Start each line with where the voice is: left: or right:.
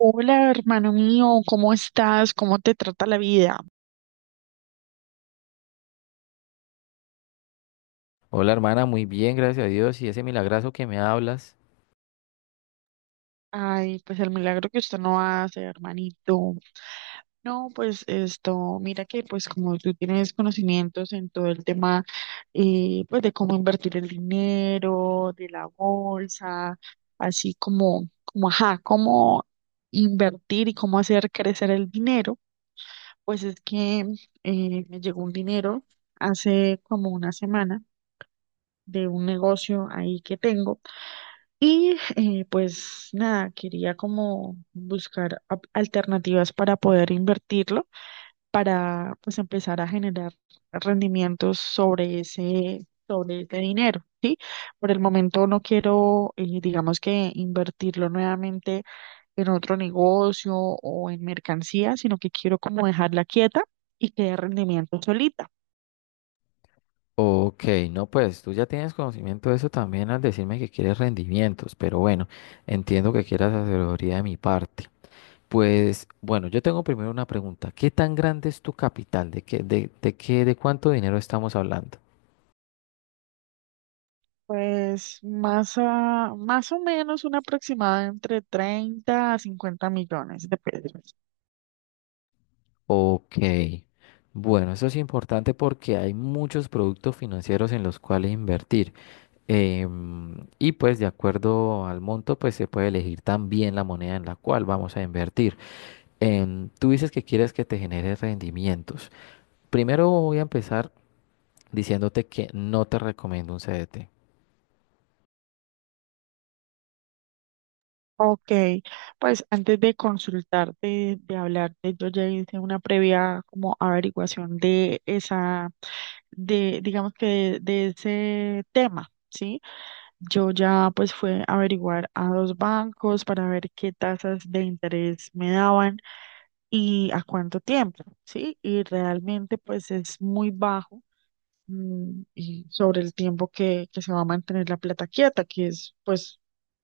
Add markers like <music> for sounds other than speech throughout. right: Hola, hermano mío, ¿cómo estás? ¿Cómo te trata la vida?
left: Hola hermana, muy bien, gracias a Dios. ¿Y ese milagrazo que me hablas?
right: Ay, pues el milagro que usted no hace, hermanito. No, pues esto, mira que pues como tú tienes conocimientos en todo el tema, pues de cómo invertir el dinero, de la bolsa, así como, ajá, cómo invertir y cómo hacer crecer el dinero, pues es que me llegó un dinero hace como una semana de un negocio ahí que tengo. Y pues nada, quería como buscar alternativas para poder invertirlo, para pues empezar a generar rendimientos sobre ese dinero, ¿sí? Por el momento no quiero, digamos que invertirlo nuevamente en otro negocio o en mercancía, sino que quiero como dejarla quieta y que dé rendimiento solita.
left: Ok, no, pues tú ya tienes conocimiento de eso también al decirme que quieres rendimientos, pero bueno, entiendo que quieras asesoría de mi parte. Pues bueno, yo tengo primero una pregunta. ¿Qué tan grande es tu capital? ¿De cuánto dinero estamos hablando?
right: Pues más, más o menos una aproximada entre 30 a 50 millones de pesos.
left: Ok, bueno, eso es importante porque hay muchos productos financieros en los cuales invertir. Y pues de acuerdo al monto, pues se puede elegir también la moneda en la cual vamos a invertir. Tú dices que quieres que te genere rendimientos. Primero voy a empezar diciéndote que no te recomiendo un CDT.
right: Ok, pues antes de consultarte, de hablarte, yo ya hice una previa como averiguación de esa, de, digamos que de ese tema, ¿sí? Yo ya pues fue a averiguar a dos bancos para ver qué tasas de interés me daban y a cuánto tiempo, ¿sí? Y realmente pues es muy bajo, y sobre el tiempo que se va a mantener la plata quieta, que es pues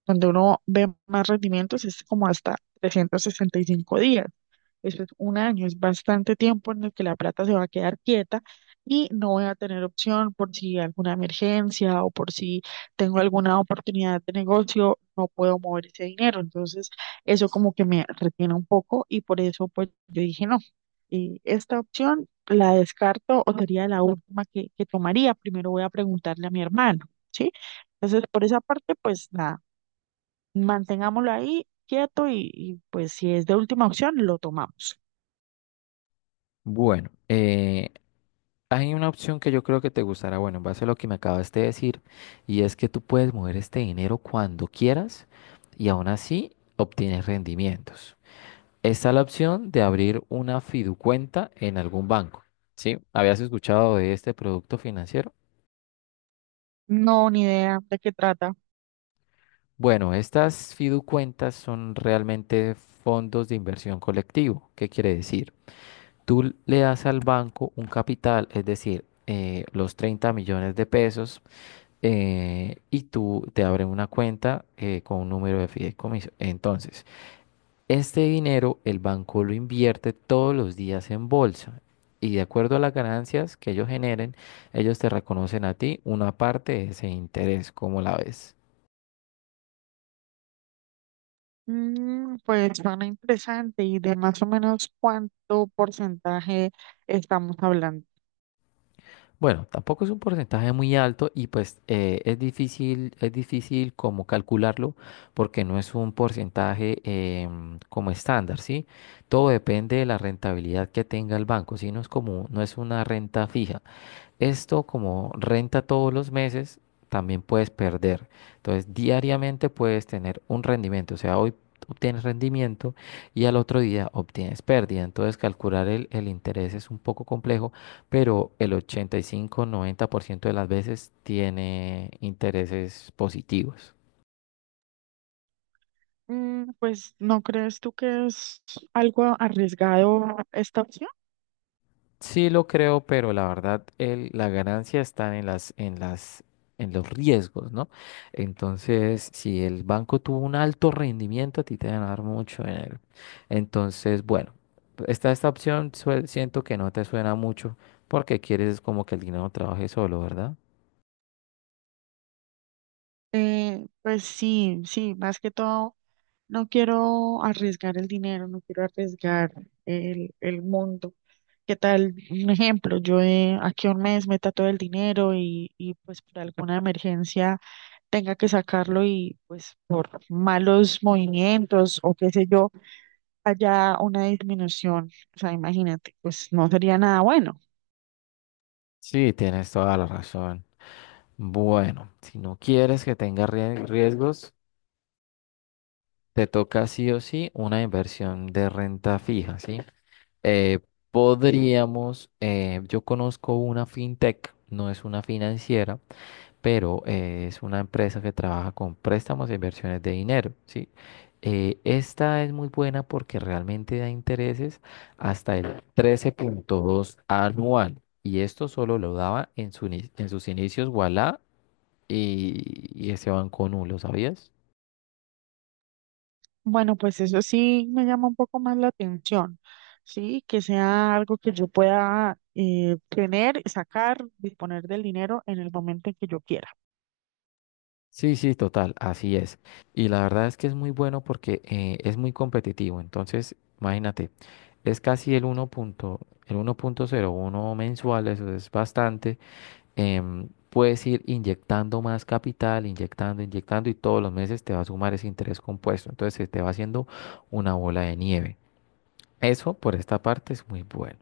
right: donde uno ve más rendimientos, es como hasta 365 días. Eso es un año, es bastante tiempo en el que la plata se va a quedar quieta y no voy a tener opción por si alguna emergencia o por si tengo alguna oportunidad de negocio, no puedo mover ese dinero. Entonces, eso como que me retiene un poco y por eso pues yo dije no. Y esta opción la descarto o sería la última que tomaría. Primero voy a preguntarle a mi hermano, ¿sí? Entonces, por esa parte, pues nada, mantengámoslo ahí quieto y pues si es de última opción, lo tomamos.
left: Bueno, hay una opción que yo creo que te gustará, bueno, en base a lo que me acabas de decir, y es que tú puedes mover este dinero cuando quieras y aún así obtienes rendimientos. Está la opción de abrir una fiducuenta en algún banco. ¿Sí? ¿Habías escuchado de este producto financiero?
right: No, ni idea de qué trata.
left: Bueno, estas fiducuentas son realmente fondos de inversión colectivo. ¿Qué quiere decir? Tú le das al banco un capital, es decir, los 30 millones de pesos, y tú te abren una cuenta con un número de fideicomiso. Entonces, este dinero el banco lo invierte todos los días en bolsa y de acuerdo a las ganancias que ellos generen, ellos te reconocen a ti una parte de ese interés, ¿como la ves?
right: Mm, pues suena interesante y de más o menos cuánto porcentaje estamos hablando.
left: Bueno, tampoco es un porcentaje muy alto y pues es difícil como calcularlo porque no es un porcentaje como estándar, ¿sí? Todo depende de la rentabilidad que tenga el banco, ¿sí? No es como, no es una renta fija. Esto como renta todos los meses, también puedes perder. Entonces, diariamente puedes tener un rendimiento. O sea, hoy obtienes rendimiento y al otro día obtienes pérdida. Entonces, calcular el interés es un poco complejo, pero el 85-90% de las veces tiene intereses positivos.
right: Mm, pues ¿no crees tú que es algo arriesgado esta opción?
left: Sí lo creo, pero la verdad la ganancia está en en los riesgos, ¿no? Entonces, si el banco tuvo un alto rendimiento, a ti te van a dar mucho dinero. Entonces, bueno, esta opción siento que no te suena mucho porque quieres es como que el dinero trabaje solo, ¿verdad?
right: Pues sí, sí, más que todo. No quiero arriesgar el dinero, no quiero arriesgar el mundo. ¿Qué tal? Un ejemplo, yo, aquí a un mes meta todo el dinero y pues por alguna emergencia tenga que sacarlo y pues por malos movimientos o qué sé yo, haya una disminución. O sea, imagínate, pues no sería nada bueno.
left: Sí, tienes toda la razón. Bueno, si no quieres que tenga riesgos, te toca sí o sí una inversión de renta fija, ¿sí? Eh, podríamos, yo conozco una fintech, no es una financiera, pero es una empresa que trabaja con préstamos e inversiones de dinero, ¿sí? Esta es muy buena porque realmente da intereses hasta el 13.2 anual y esto solo lo daba en sus inicios Ualá y, ese banco Nu, ¿lo sabías?
right: Bueno, pues eso sí me llama un poco más la atención, ¿sí? Que sea algo que yo pueda, tener, sacar, disponer del dinero en el momento en que yo quiera.
left: Sí, sí, total, así es. Y la verdad es que es muy bueno porque es muy competitivo. Entonces, imagínate, es casi el 1 punto, el 1.01 mensual, eso es bastante. Puedes ir inyectando más capital, inyectando, inyectando y todos los meses te va a sumar ese interés compuesto. Entonces, se te va haciendo una bola de nieve. Eso por esta parte es muy bueno.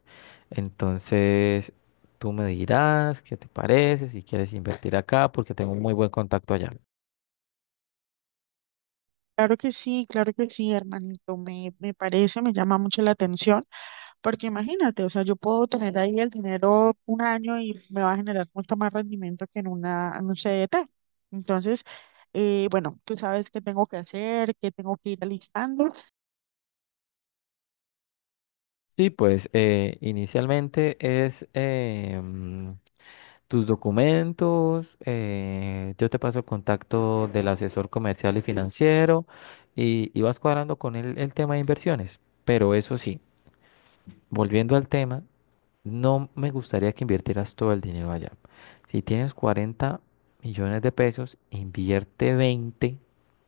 left: Entonces, tú me dirás qué te parece, si quieres invertir acá, porque tengo un muy buen contacto allá.
right: Claro que sí, hermanito, me parece, me llama mucho la atención, porque imagínate, o sea, yo puedo tener ahí el dinero un año y me va a generar mucho más rendimiento que en una, en un CDT. Entonces, bueno, tú sabes qué tengo que hacer, qué tengo que ir alistando.
left: Sí, pues inicialmente es tus documentos, yo te paso el contacto del asesor comercial y financiero y, vas cuadrando con él el tema de inversiones. Pero eso sí, volviendo al tema, no me gustaría que invirtieras todo el dinero allá. Si tienes 40 millones de pesos, invierte 20,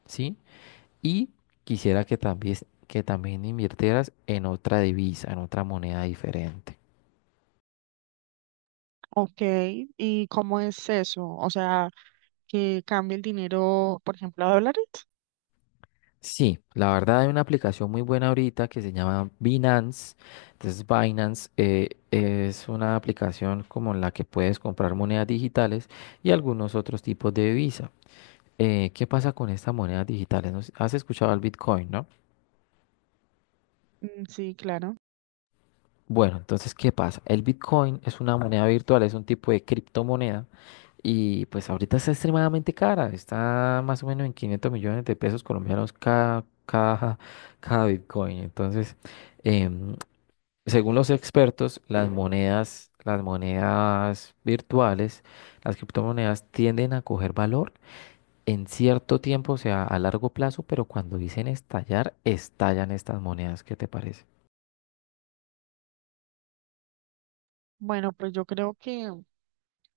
left: ¿sí? Y quisiera que también invirtieras en otra divisa, en otra moneda diferente.
right: Ok, ¿y cómo es eso? O sea, que cambie el dinero, por ejemplo, a dólares.
left: Sí, la verdad hay una aplicación muy buena ahorita que se llama Binance. Entonces Binance es una aplicación como la que puedes comprar monedas digitales y algunos otros tipos de divisa. ¿Qué pasa con estas monedas digitales? No has escuchado el Bitcoin, ¿no?
right: Mm, sí, claro.
left: Bueno, entonces, ¿qué pasa? El Bitcoin es una moneda virtual, es un tipo de criptomoneda y pues ahorita está extremadamente cara. Está más o menos en 500 millones de pesos colombianos <laughs> cada Bitcoin. Entonces... em, según los expertos, las monedas virtuales, las criptomonedas tienden a coger valor en cierto tiempo, o sea, a largo plazo, pero cuando dicen estallar, estallan estas monedas. ¿Qué te parece?
right: Bueno, pues yo creo que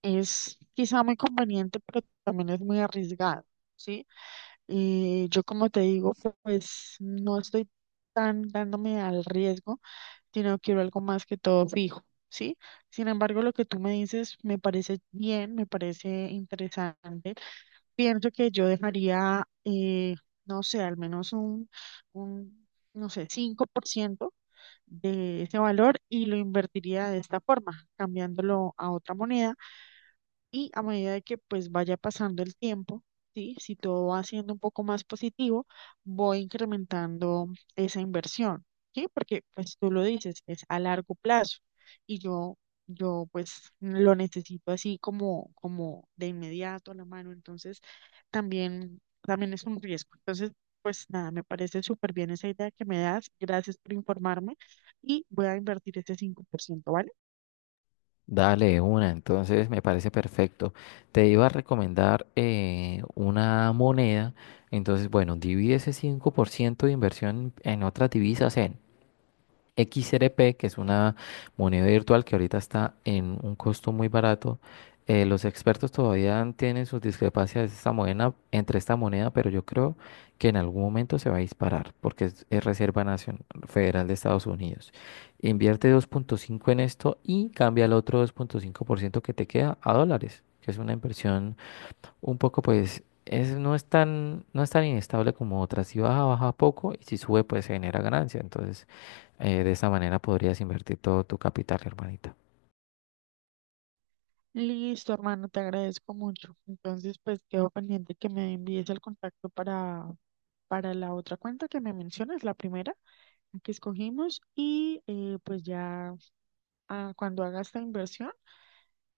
right: es quizá muy conveniente, pero también es muy arriesgado, ¿sí? Y yo como te digo, pues no estoy tan dándome al riesgo, sino quiero algo más que todo fijo, ¿sí? Sin embargo, lo que tú me dices me parece bien, me parece interesante. Pienso que yo dejaría, no sé, al menos un, no sé, 5% de ese valor y lo invertiría de esta forma, cambiándolo a otra moneda y a medida de que pues vaya pasando el tiempo, ¿sí? Si todo va siendo un poco más positivo, voy incrementando esa inversión, ¿sí? Porque pues tú lo dices, es a largo plazo y yo pues lo necesito así como, como de inmediato a la mano, entonces también, también es un riesgo. Entonces, pues nada, me parece súper bien esa idea que me das, gracias por informarme y voy a invertir ese 5%, ¿vale?
left: Dale de una, entonces me parece perfecto. Te iba a recomendar una moneda, entonces, bueno, divide ese 5% de inversión en otras divisas en XRP, que es una moneda virtual que ahorita está en un costo muy barato. Los expertos todavía tienen sus discrepancias de esta moneda, entre esta moneda, pero yo creo que en algún momento se va a disparar porque es Reserva Nacional Federal de Estados Unidos. Invierte 2.5 en esto y cambia el otro 2.5% que te queda a dólares, que es una inversión un poco, pues, es, no es tan, no es tan inestable como otras. Si baja, baja poco y si sube, pues se genera ganancia. Entonces, de esa manera podrías invertir todo tu capital, hermanita.
right: Listo, hermano, te agradezco mucho. Entonces, pues quedo pendiente que me envíes el contacto para la otra cuenta que me mencionas, la primera la que escogimos, y pues ya, ah, cuando haga esta inversión,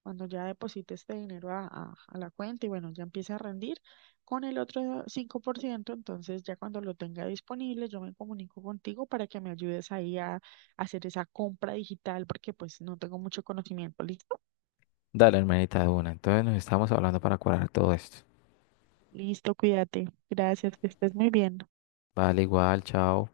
right: cuando ya deposite este dinero a la cuenta y bueno, ya empiece a rendir con el otro 5%, entonces ya cuando lo tenga disponible, yo me comunico contigo para que me ayudes ahí a hacer esa compra digital, porque pues no tengo mucho conocimiento, ¿listo?
left: Dale, hermanita, de una. Entonces nos estamos hablando para cuadrar todo esto.
right: Listo, cuídate. Gracias, que estés muy bien.
left: Vale, igual, chao.